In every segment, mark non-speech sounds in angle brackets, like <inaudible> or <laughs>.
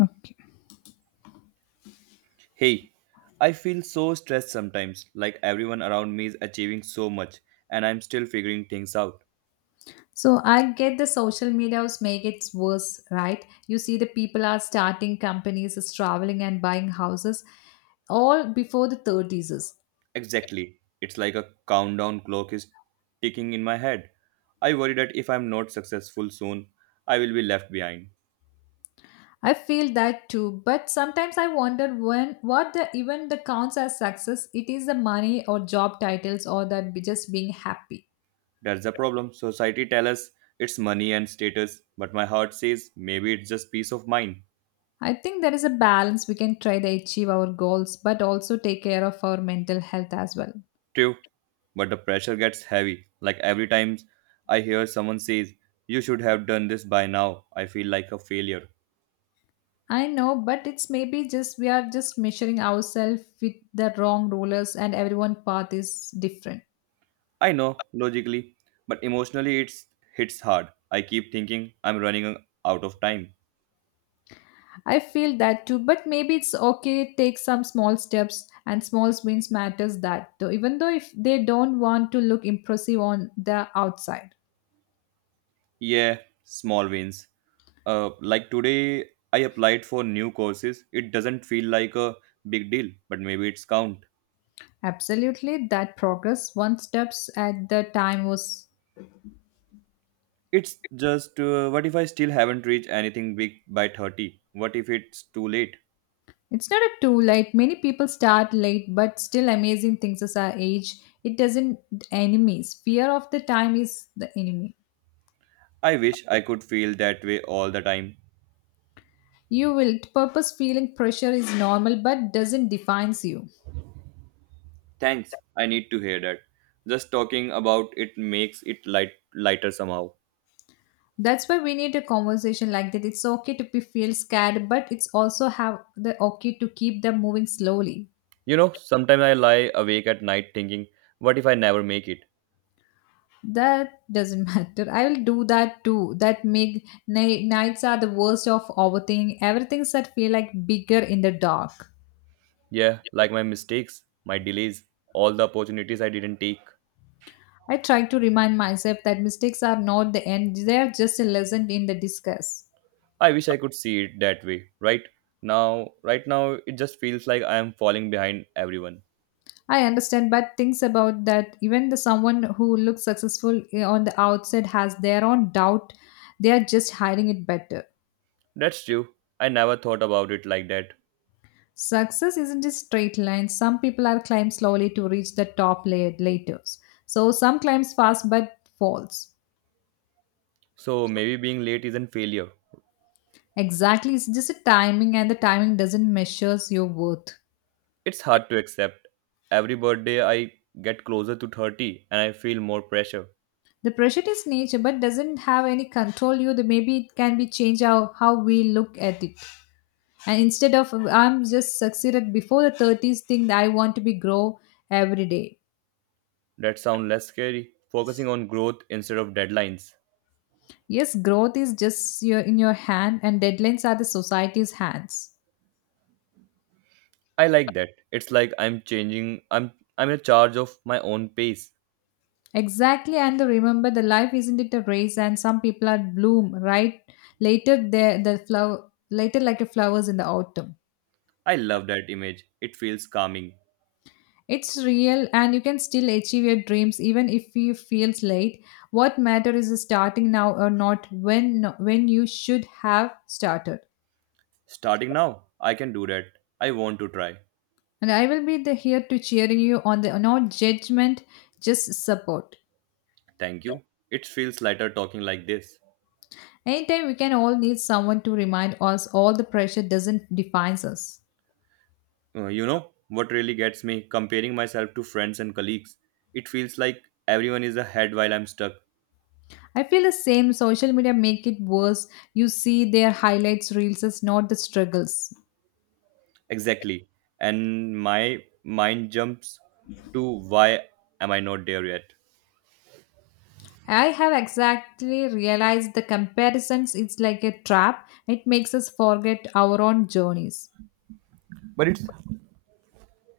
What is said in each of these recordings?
Okay. Hey, I feel so stressed sometimes, like everyone around me is achieving so much and I'm still figuring things out. So I get the social medias make it worse, right? You see the people are starting companies, is traveling and buying houses all before the 30s. Exactly. It's like a countdown clock is ticking in my head. I worry that if I'm not successful soon, I will be left behind. I feel that too, but sometimes I wonder when what the even the counts as success it is the money or job titles or that be just being happy. That's the problem. Society tells us it's money and status, but my heart says maybe it's just peace of mind. I think there is a balance we can try to achieve our goals but also take care of our mental health as well. True, but the pressure gets heavy. Like every time I hear someone says, "You should have done this by now," I feel like a failure. I know, but it's maybe just we are just measuring ourselves with the wrong rulers, and everyone path is different. I know, logically, but emotionally it's hits hard. I keep thinking I'm running out of time. I feel that too, but maybe it's okay. Take some small steps, and small wins matters that though. Even though if they don't want to look impressive on the outside, Yeah, small wins. Like today, I applied for new courses. It doesn't feel like a big deal, but maybe it's count. absolutely that progress one steps at the time was. It's just, what if I still haven't reached anything big by 30? What if it's too late? It's not a too late. Many people start late, but still amazing things as our age. It doesn't enemies. Fear of the time is the enemy. I wish I could feel that way all the time. You will. Purpose feeling pressure is normal but doesn't defines you. Thanks, I need to hear that. Just talking about it makes it lighter somehow. That's why we need a conversation like that. It's okay to be feel scared, but it's also have the okay to keep them moving slowly. You know, sometimes I lie awake at night thinking, what if I never make it? That doesn't <laughs> matter. I will do that too. That make nights are the worst of overthinking. Everything's that feel like bigger in the dark. Yeah, like my mistakes, my delays, all the opportunities I didn't take. I try to remind myself that mistakes are not the end. They are just a lesson in the discuss. I wish I could see it that way, right? Now, right now, it just feels like I am falling behind everyone. I understand, but things about that even the someone who looks successful on the outside has their own doubt. They are just hiding it better. That's true. I never thought about it like that. Success isn't a straight line. Some people are climb slowly to reach the top later. So some climbs fast but falls. So maybe being late isn't failure. Exactly, it's just a timing, and the timing doesn't measures your worth. It's hard to accept. Every birthday I get closer to 30 and I feel more pressure. The pressure is nature, but doesn't have any control. You, the maybe it can be change how we look at it. And instead of I'm just succeeded before the 30s thing I want to be grow every day. That sounds less scary. Focusing on growth instead of deadlines. Yes, growth is just your, in your hand and deadlines are the society's hands. I like that. It's like I'm changing I'm in charge of my own pace. Exactly and the remember the life isn't it a race and some people are bloom right later they the flower later like a flowers in the autumn. I love that image. It feels calming. It's real and you can still achieve your dreams even if you feels late. What matter is starting now or not when you should have started. Starting now, I can do that. I want to try. And I will be the, here to cheering you on the not judgment, just support. Thank you. It feels lighter talking like this. Anytime we can all need someone to remind us all the pressure doesn't defines us. You know what really gets me comparing myself to friends and colleagues. It feels like everyone is ahead while I'm stuck. I feel the same. Social media make it worse. You see their highlights, reels, is not the struggles. Exactly. And my mind jumps to why am I not there yet? I have exactly realized the comparisons. It's like a trap. It makes us forget our own journeys. But it's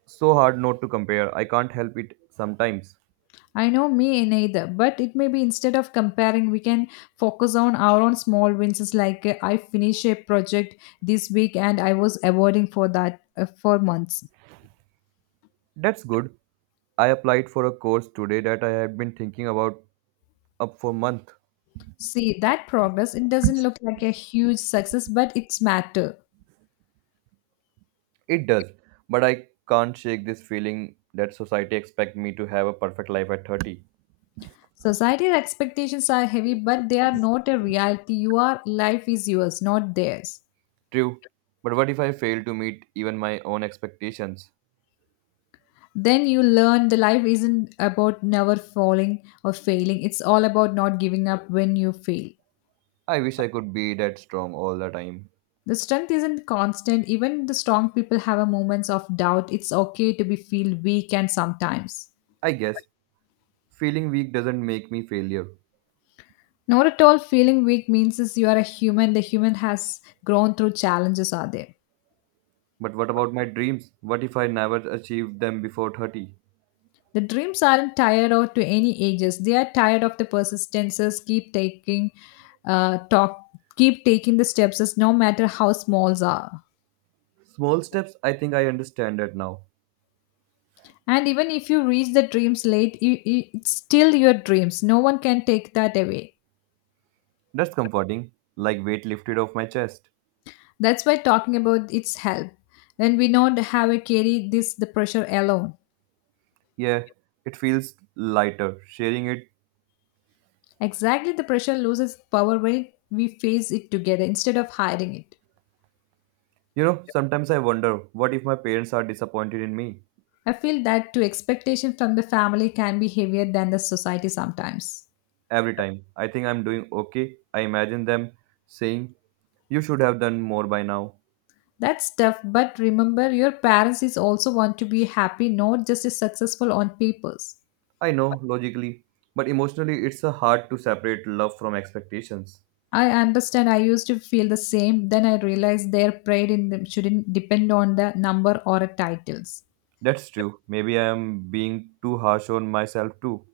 so hard not to compare. I can't help it sometimes. I know me neither, but it may be instead of comparing, we can focus on our own small wins. It's like I finished a project this week and I was avoiding for that for months. That's good. I applied for a course today that I have been thinking about up for month. See that progress, it doesn't look like a huge success, but it's matter. It does, but I can't shake this feeling that society expect me to have a perfect life at 30. Society's expectations are heavy, but they are not a reality. Your life is yours, not theirs. True, but what if I fail to meet even my own expectations? Then you learn the life isn't about never falling or failing. It's all about not giving up when you fail. I wish I could be that strong all the time. The strength isn't constant. Even the strong people have a moments of doubt. It's okay to be feel weak and sometimes. I guess feeling weak doesn't make me failure. Not at all feeling weak means is you are a human. The human has grown through challenges are there. But what about my dreams? What if I never achieve them before 30? The dreams aren't tired out to any ages. They are tired of the persistences. Keep taking, talk. Keep taking the steps, as no matter how smalls are. Small steps, I think I understand that now. And even if you reach the dreams late, you, it's still your dreams. No one can take that away. That's comforting, like weight lifted off my chest. That's why talking about its help. When we don't have a carry this the pressure alone. Yeah, it feels lighter sharing it. Exactly the pressure loses power when we face it together instead of hiding it. You know, sometimes I wonder what if my parents are disappointed in me? I feel that too expectation from the family can be heavier than the society sometimes. Every time I think I'm doing okay, I imagine them saying, "You should have done more by now." That's tough, but remember your parents is also want to be happy, not just as successful on papers. I know, logically, but emotionally it's hard to separate love from expectations. I understand I used to feel the same, then I realized their pride in them shouldn't depend on the number or a titles. That's true. Maybe I am being too harsh on myself too.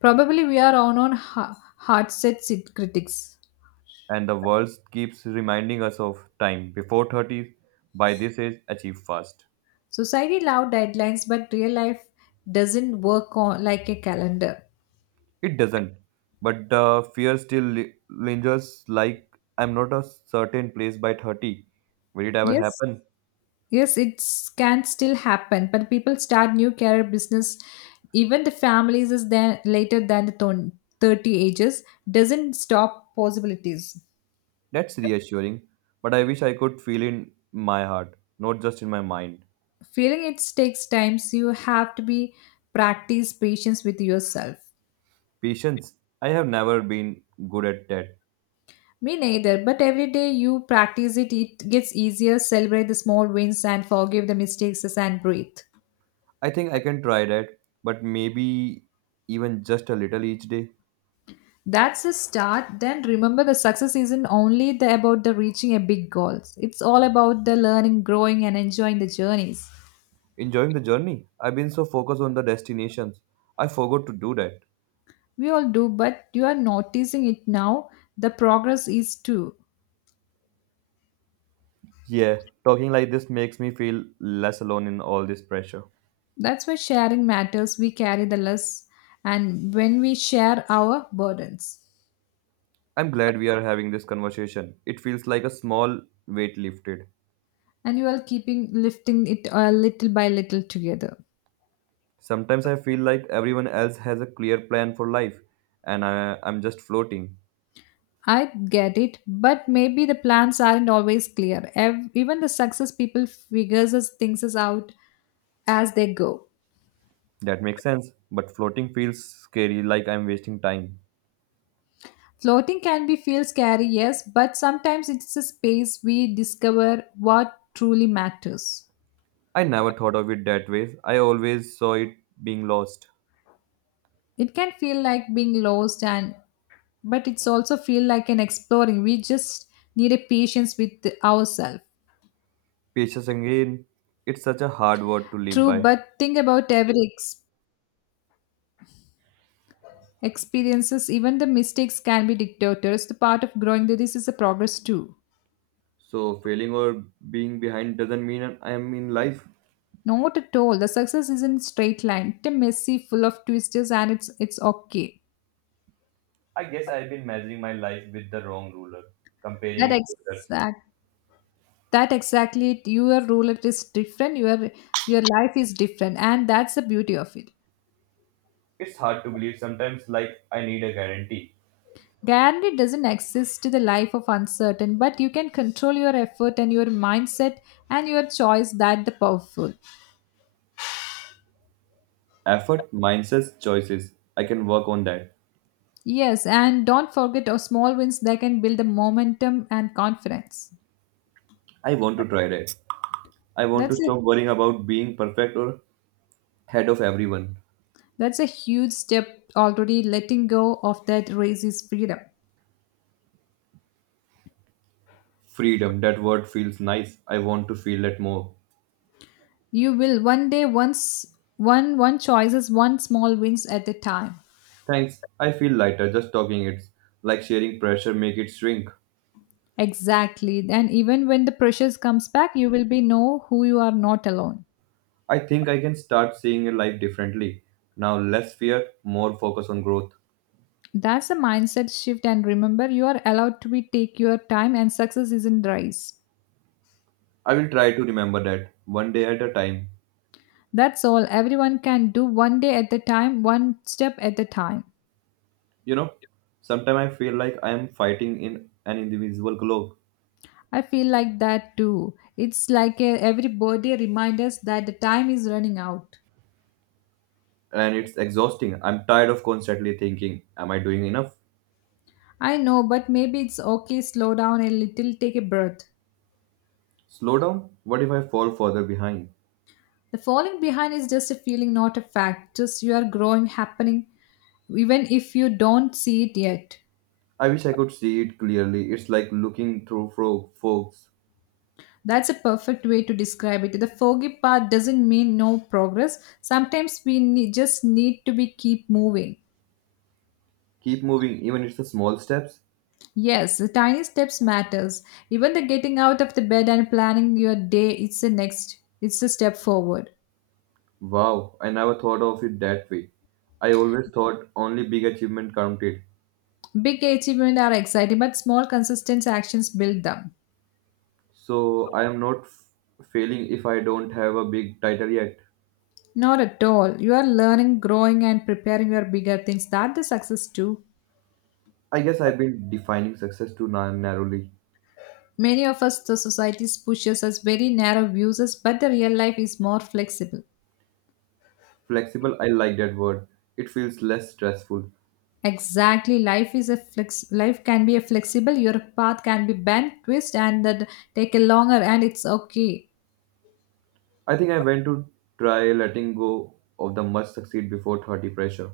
Probably we are our own hard set critics. And the world keeps reminding us of time before 30, by this age, achieve fast. Society love deadlines, but real life doesn't work on, like a calendar. It doesn't, but the fear still lingers like I'm not a certain place by 30. Will it ever Yes, happen? yes, it can still happen, but people start new career business. Even the families is then later than the 30 ages doesn't stop possibilities. That's reassuring, but I wish I could feel in my heart, not just in my mind. Feeling it takes times. You have to be practice patience with yourself. Patience. I have never been good at that. Me neither, but every day you practice it, it gets easier. Celebrate the small wins and forgive the mistakes and breathe. I think I can try that, but maybe even just a little each day. That's the start. Then remember the success isn't only the, about the reaching a big goals. It's all about the learning, growing and enjoying the journeys. Enjoying the journey. I've been so focused on the destinations. I forgot to do that. We all do, but you are noticing it now. The progress is too. Yeah, talking like this makes me feel less alone in all this pressure. That's why sharing matters. We carry the less and when we share our burdens. I'm glad we are having this conversation. It feels like a small weight lifted. And you are keeping lifting it a little by little together. Sometimes I feel like everyone else has a clear plan for life and I'm just floating. I get it, but maybe the plans aren't always clear. Even the success people figures as things as out as they go. That makes sense, but floating feels scary like I'm wasting time. Floating can be feel scary, yes, but sometimes it's a space we discover what truly matters. I never thought of it that way. I always saw it being lost. It can feel like being lost and but it's also feel like an exploring. We just need a patience with ourselves. Patience again, it's such a hard word to live True, by. but think about every experiences, even the mistakes can be dictators. The part of growing this is a progress too. So, failing or being behind doesn't mean I am in life. Not at all. The success isn't straight line. It's messy, full of twists, and it's okay. I guess I've been measuring my life with the wrong ruler, comparing That it to others. exact that exactly it. Your role is different. Your life is different, and that's the beauty of it. It's hard to believe sometimes, like, I need a guarantee. Guarantee doesn't exist to the life of uncertain, but you can control your effort and your mindset and your choice. That the powerful. Effort, mindsets, choices. I can work on that. Yes, and don't forget our small wins. They can build the momentum and confidence. I want to try that. I want to That's stop worrying about being perfect or head of everyone. That's a huge step already letting go of that raises freedom. Freedom, that word feels nice. I want to feel that more. You will one day once one choices one small wins at a time. Thanks. I feel lighter just talking it. Like sharing pressure make it shrink. Exactly. And even when the pressures comes back, you will be know who you are not alone. I think I can start seeing life differently. Now less fear, more focus on growth. That's a mindset shift and remember you are allowed to be take your time and success isn't race. I will try to remember that one day at a time. That's all. Everyone can do one day at a time, one step at a time. You know, sometimes I feel like I am fighting in an invisible cloak I feel like that too. It's like a, every birthday reminds us that the time is running out. and it's exhausting. I'm tired of constantly thinking, am I doing enough? I know, but maybe it's okay, slow down a little, take a breath. Slow down. What if I fall further behind? The falling behind is just a feeling, not a fact. Just you are growing, happening, even if you don't see it yet. I wish I could see it clearly. It's like looking through frog fogs. That's a perfect way to describe it. The foggy part doesn't mean no progress. Sometimes we just need to be keep moving. Keep moving, even if it's the small steps. Yes, the tiny steps matters. Even the getting out of the bed and planning your day, it's the next, it's a step forward. Wow, I never thought of it that way. I always thought only big achievement counted. Big achievements are exciting, but small consistent actions build them. So I am not failing if I don't have a big title yet. Not at all. You are learning, growing, and preparing your bigger things. That the success too. I guess I've been defining success too narrowly. Many of us, the society pushes us very narrow views, us, but the real life is more flexible. Flexible, I like that word. It feels less stressful. Exactly, life is a flex. Life can be a flexible. Your path can be bent, twist, and that take a longer, and it's okay. I think I went to try letting go of the must succeed before 30 pressure.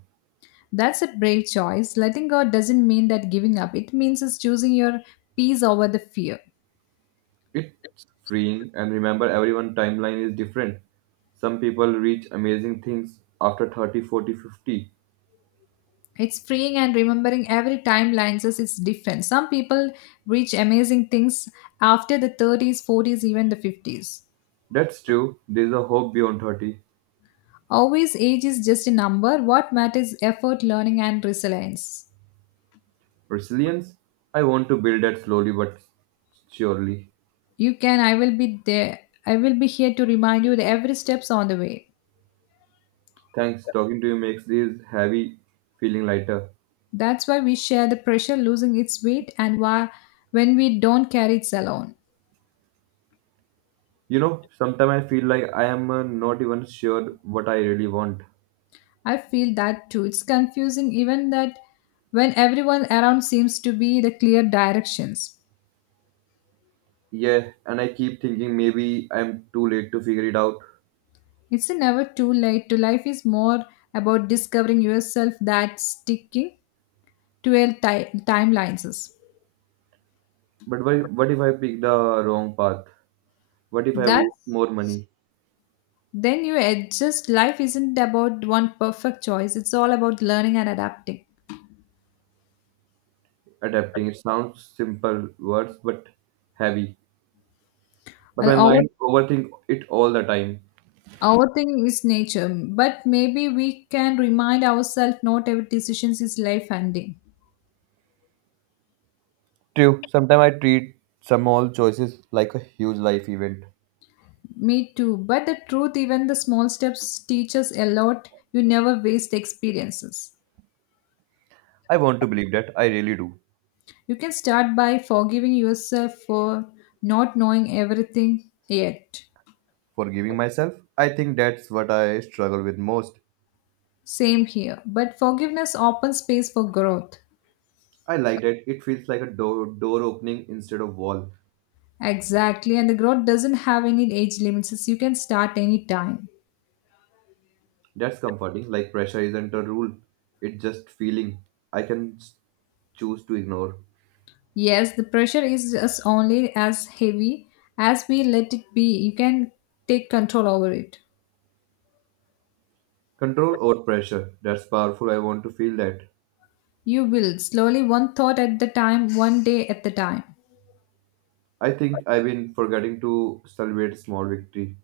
That's a brave choice. Letting go doesn't mean that giving up. It means it's choosing your peace over the fear. It's freeing, and remember, everyone timeline is different. Some people reach amazing things after 30, 40, 50. It's freeing and remembering every timeline says it's different. Some people reach amazing things after the 30s, 40s, even the 50s. That's true. There's a hope beyond 30. Always age is just a number. What matters is effort, learning and resilience. Resilience? I want to build that slowly but surely. You can I will be there. I will be here to remind you that every step's on the way. Thanks. Talking to you makes this heavy feeling lighter. That's why we share the pressure losing its weight and why when we don't carry it alone. You know, sometimes I feel like I am not even sure what I really want. I feel that too. It's confusing even that when everyone around seems to be the clear directions. Yeah, and I keep thinking maybe I'm too late to figure it out. It's never too late to life is more about discovering yourself than sticking to a timelines. But what if I pick the wrong path? What if I That waste more money then you adjust life isn't about one perfect choice. It's all about learning and adapting. adapting? It sounds simple words, but heavy. But Uh, my Our mind overthink it all the time. our thing is nature, but maybe we can remind ourselves not every decision is life ending. True. Sometimes I treat small choices like a huge life event. Me too. But the truth, even the small steps teach us a lot. You never waste experiences. I want to believe that. I really do. You can start by forgiving yourself for not knowing everything yet. Forgiving myself, I think that's what I struggle with most. Same here. But forgiveness opens space for growth. I like that. It feels like a door opening instead of wall. Exactly. And the growth doesn't have any age limits. It's- You can start anytime. That's comforting. Like pressure isn't a rule. It's just feeling. I can choose to ignore. Yes, the pressure is just only as heavy as we let it be. You can take control over it. Control over pressure. That's powerful. I want to feel that. You will, slowly, one thought at the time, one day at the time. I think I've been forgetting to celebrate small victory.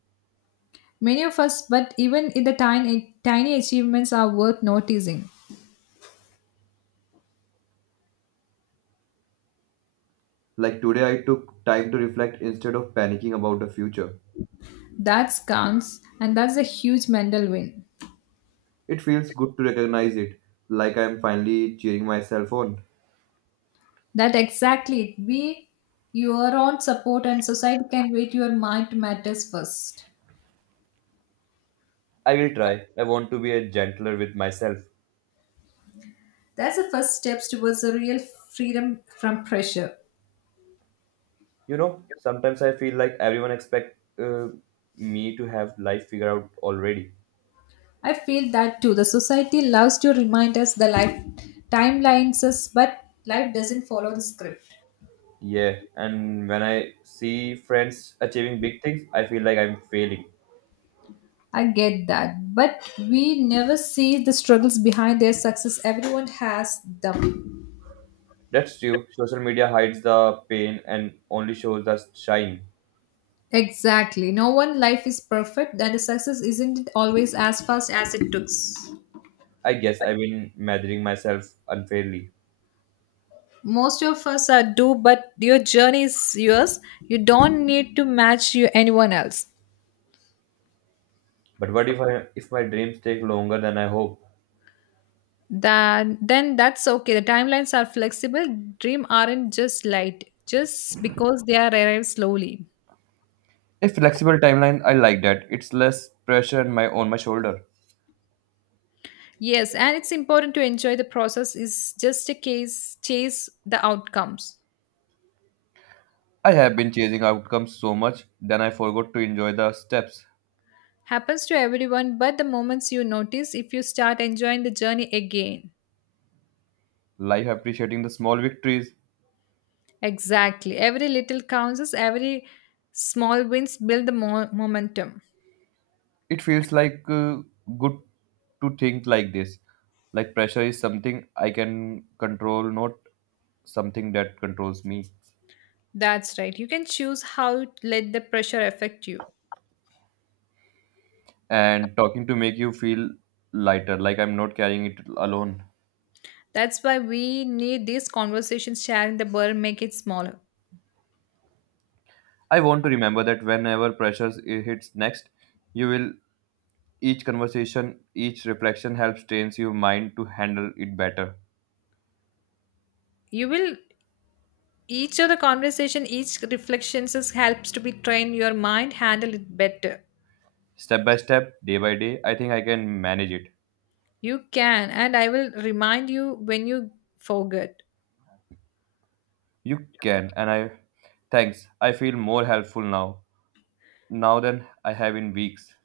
Many of us, but even in the tiny achievements are worth noticing. Like today I took time to reflect instead of panicking about the future. That counts, and that's a huge mental win. It feels good to recognize it. Like I'm finally cheering myself on. That exactly it. Be your own support, and society can wait. Your mind matters first. I will try. I want to be a gentler with myself. That's the first steps towards a real freedom from pressure. You know, sometimes I feel like everyone expect me to have life figured out already. I feel that too. The society loves to remind us the life timelines, us, but life doesn't follow the script. Yeah, and when I see friends achieving big things, I feel like I'm failing. I get that, but we never see the struggles behind their success. Everyone has them. That's true. Social media hides the pain and only shows the shine. Exactly. No one life is perfect, and the success isn't always as fast as it took. I guess I've been measuring myself unfairly. Most of us are do, but your journey is yours. You don't need to match you anyone else. But what if I if my dreams take longer than I hope? That then that's okay. The timelines are flexible. Dream aren't just light just because they are arrived slowly. A flexible timeline, I like that. It's less pressure on my shoulder. Yes, and it's important to enjoy the process is just a case chase the outcomes. I have been chasing outcomes so much, then I forgot to enjoy the steps. Happens to everyone, but the moments you notice if you start enjoying the journey again. Life appreciating the small victories, Exactly. Every little counts as every small wins build the momentum. it feels like good to think like this, like pressure is something I can control, not something that controls me. That's right. You can choose how to let the pressure affect you. And talking to make you feel lighter, like I'm not carrying it alone. That's why we need these conversations sharing the burden make it smaller. I want to remember that whenever pressure hits next. You will, each conversation, each reflection helps trains your mind to handle it better. You will each of the conversation, each reflections is helps to be train your mind handle it better. Step by step, day by day, I think I can manage it. You can, and I will remind you when you forget. You can, and I thanks. I feel more helpful now than I have in weeks.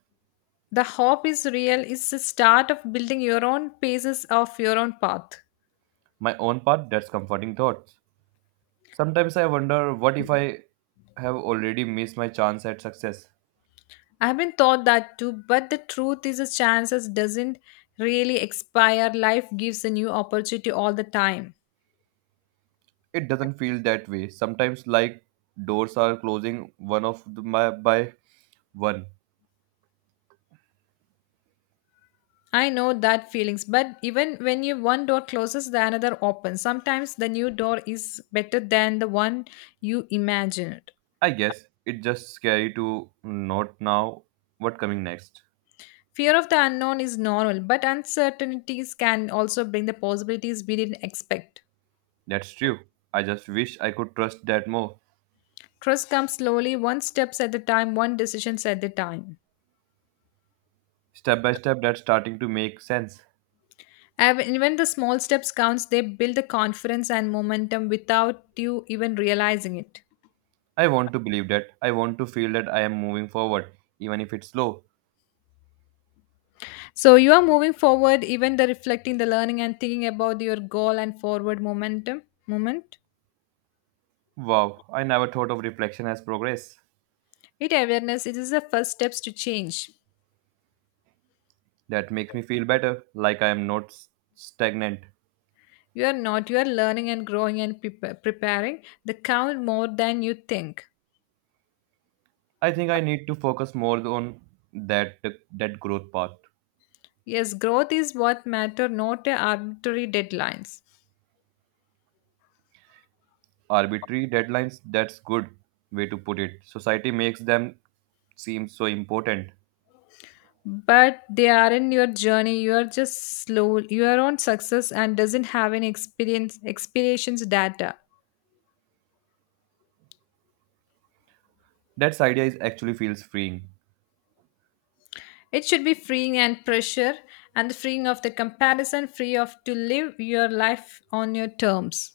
The hope is real, it's the start of building your own paces of your own path. My own part, that's comforting thoughts. Sometimes I wonder what if I have already missed my chance at success. I have been thought that too, but the truth is the chances doesn't really expire. Life gives a new opportunity all the time. It doesn't feel that way. Sometimes, like doors are closing one by one. I know that feelings, but even when you one door closes, the another opens. Sometimes the new door is better than the one you imagined. I guess it's just scary to not now what coming next. Fear of the unknown is normal, but uncertainties can also bring the possibilities we didn't expect. That's true. I just wish I could trust that more. Trust comes slowly, one steps at a time, one decisions at a time. Step by step, that's starting to make sense. And when the small steps counts, they build the confidence and momentum without you even realizing it. I want to believe that. I want to feel that I am moving forward, even if it's slow. So you are moving forward, even the reflecting the learning and thinking about your goal and forward momentum moment. Wow, I never thought of reflection as progress. It awareness, it is the first steps to change. That makes me feel better, like I am not stagnant. You are not, you are learning and growing and preparing. The count more than you think. I think I need to focus more on that that growth path. Yes, growth is what matter, not a arbitrary deadlines. Arbitrary deadlines, that's good way to put it. Society makes them seem so important. But they are in your journey. You are just slow. Your own success and doesn't have any experience expirations data. That idea is actually feels freeing. It should be freeing and pressure and freeing of the comparison, free of to live your life on your terms.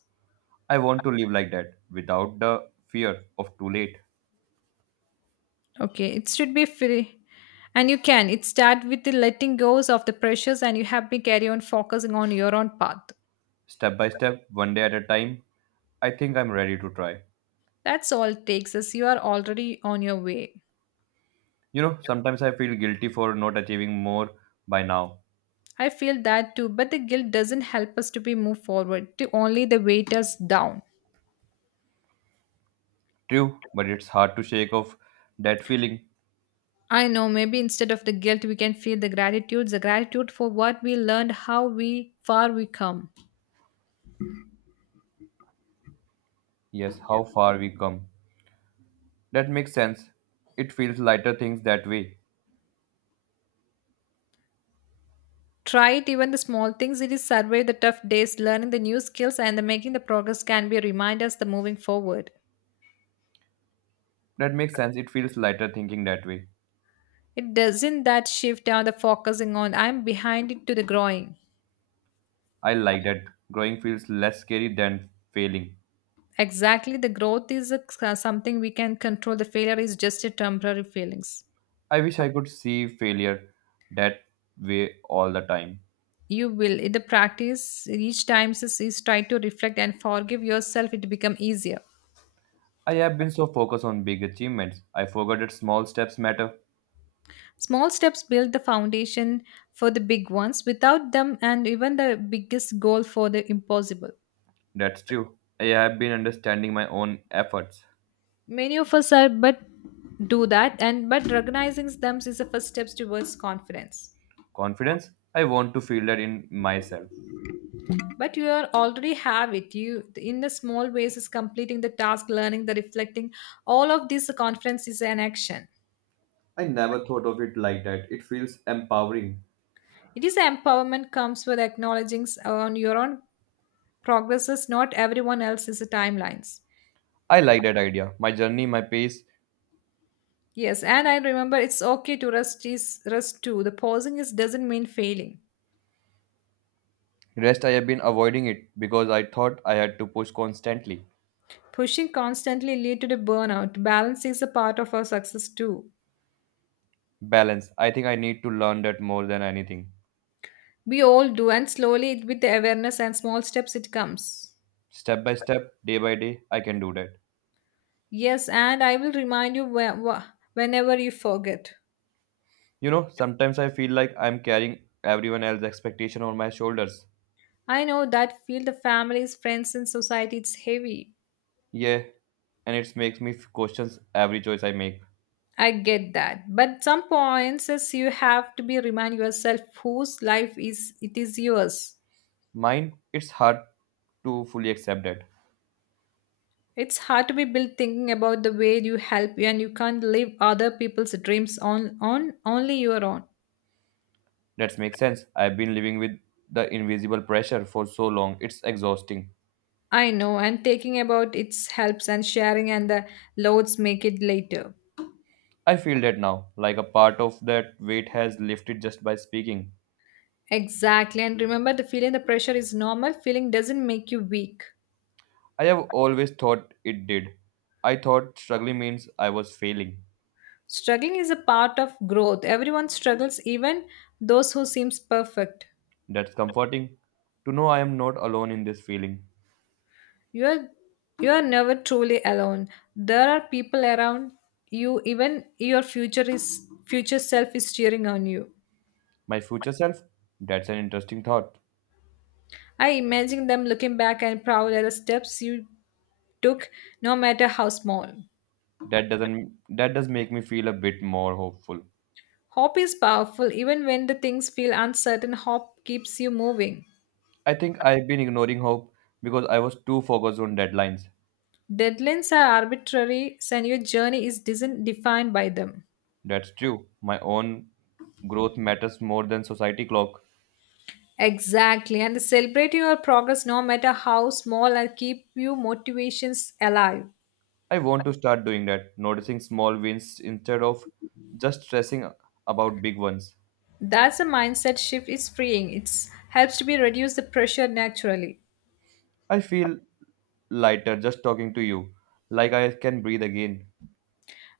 I want to live like that without the fear of too late. Okay, it should be free. And you can. It start with the letting goes of the pressures and you have been carry on focusing on your own path. Step by step, one day at a time, I think I'm ready to try. That's all it takes us. You are already on your way. You know, sometimes I feel guilty for not achieving more by now. I feel that too, but the guilt doesn't help us to be move forward, to only the weight us down. True, but it's hard to shake off that feeling. I know maybe instead of the guilt we can feel the gratitude for what we learned, how we far we come. Yes, how far we come. That makes sense. It feels lighter things that way. Try it even the small things, it is survey the tough days, learning the new skills and the making the progress can be a reminder us the moving forward. That makes sense. It feels lighter thinking that way. It doesn't that shift down the focusing on I'm behind it to the growing. I like that. Growing feels less scary than failing. Exactly the growth is a, something we can control. The failure is just a temporary feelings. I wish I could see failure that way all the time. You will. In the practice, each time is try to reflect and forgive yourself, it become easier. I have been so focused on big achievements, I forgot that small steps matter. Small steps build the foundation for the big ones. Without them, and even the biggest goal for the impossible. That's true. I have been understanding my own efforts. Many of us are but do that, and but recognizing them is the first steps towards confidence. Confidence? I want to feel that in myself. But you are already have it. You in the small ways is completing the task, learning, the reflecting. All of this confidence is an action. I never thought of it like that. It feels empowering. It is empowerment comes with acknowledging on your own progresses not everyone else is the timelines. I like that idea. My journey, my pace, Yes, and I remember it's okay to rest is rest too. The pausing is doesn't mean failing. rest, I have been avoiding it because I thought I had to push constantly. Pushing constantly lead to the burnout. Balance is a part of our success too. Balance. I think I need to learn that more than anything. We all do, and slowly with the awareness and small steps it comes. Step by step, day by day, I can do that. Yes, and I will remind you whenever you forget. You know, sometimes I feel like I'm carrying everyone else's expectation on my shoulders. I know that feel the families friends and society it's heavy. Yeah, and it makes me question every choice I make. I get that. But some points is you have to be remind yourself whose life is it is yours. Mine, it's hard to fully accept that. It's hard to be built thinking about the way you help and you can't live other people's dreams on only your own. That makes sense. I've been living with the invisible pressure for so long, it's exhausting. I know and thinking about its helps and sharing and the loads make it later. I feel that now, like a part of that weight has lifted just by speaking. Exactly. And remember the feeling the pressure is normal, feeling doesn't make you weak. I have always thought it did. I thought struggling means I was failing. Struggling is a part of growth. Everyone struggles, even those who seems perfect. That's comforting to know I am not alone in this feeling. You're you're never truly alone. There are people around you, even your future is future self is cheering on you. My future self? That's an interesting thought. I imagine them looking back and proud at the steps you took, no matter how small. That doesn't that does make me feel a bit more hopeful. Hope is powerful even when the things feel uncertain, hope keeps you moving. I think I've been ignoring hope because I was too focused on deadlines. Deadlines are arbitrary and your journey is isn't defined by them. That's true. My own growth matters more than society clock. Exactly, and celebrate your progress no matter how small and keep your motivations alive. I want to start doing that, noticing small wins instead of just stressing about big ones. That's a mindset shift is freeing. It helps to be reduce the pressure naturally. I feel lighter just talking to you, like I can breathe again.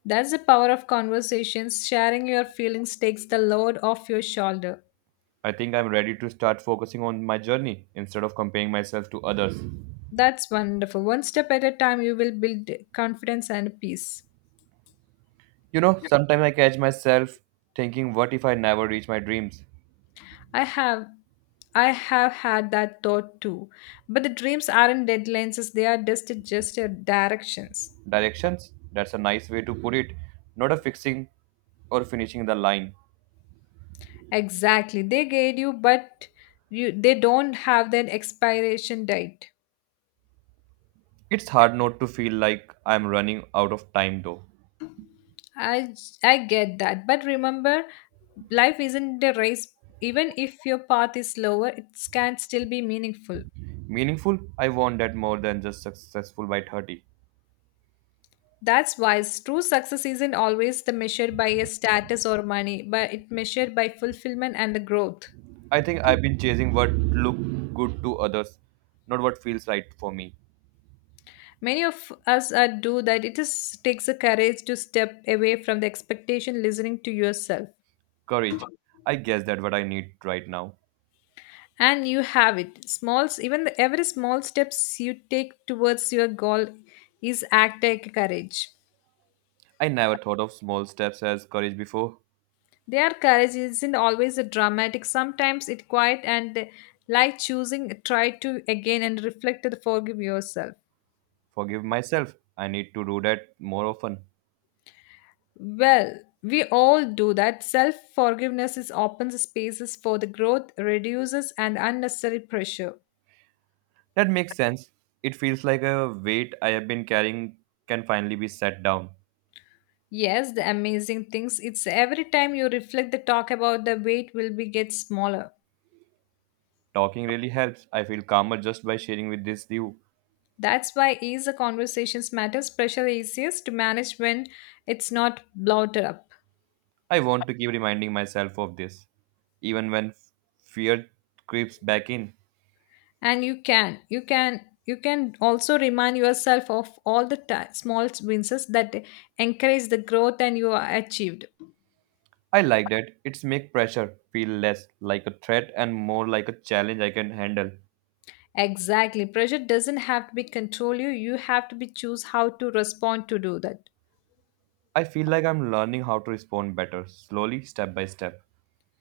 That's the power of conversations. Sharing your feelings takes the load off your shoulder. I think I'm ready to start focusing on my journey instead of comparing myself to others. That's wonderful. One step at a time you will build confidence and peace. You know, sometimes I catch myself thinking, what if I never reach my dreams? I have I have had that thought too. But the dreams aren't deadlines as they are just your directions. Directions. That's a nice way to put it. Not a fixing or finishing the line. Exactly. They guide you but you they don't have that expiration date. It's hard not to feel like I'm running out of time though. I I get that, but remember, life isn't a race. Even if your path is slower, it can still be meaningful. Meaningful, I want that more than just successful by 30. That's why true success isn't always the measured by a status or money, but it measured by fulfillment and the growth. I think I've been chasing what look good to others, not what feels right for me. Many of us are do that. It is takes a courage to step away from the expectation, listening to yourself, Courage. I guess that's what I need right now. and you have it. Smalls, even the, every small steps you take towards your goal is act like courage. I never thought of small steps as courage before. Their courage isn't always dramatic. Sometimes it's quiet and like choosing, try to again and reflect and forgive yourself. Forgive myself. I need to do that more often. Well, we all do that. Self forgiveness is opens spaces for the growth, reduces and unnecessary pressure. That makes sense. It feels like a weight I have been carrying can finally be set down. Yes, the amazing things. It's every time you reflect the talk about the weight will be get smaller. Talking really helps. I feel calmer just by sharing with this view. That's why ease the conversations matters. Pressure is easiest to manage when it's not bloated up. I want to keep reminding myself of this, even when fear creeps back in. And you can also remind yourself of all the small wins that encourage the growth and you are achieved. I like that. It's make pressure feel less like a threat and more like a challenge I can handle. Exactly, pressure doesn't have to be control you. You have to be choose how to respond to do that. I feel like I'm learning how to respond better, slowly, step by step.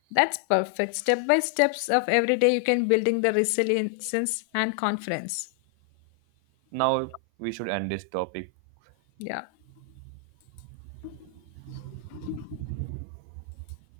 That's perfect step by steps of every day you can building the resilience and confidence. Now we should end this topic. Yeah.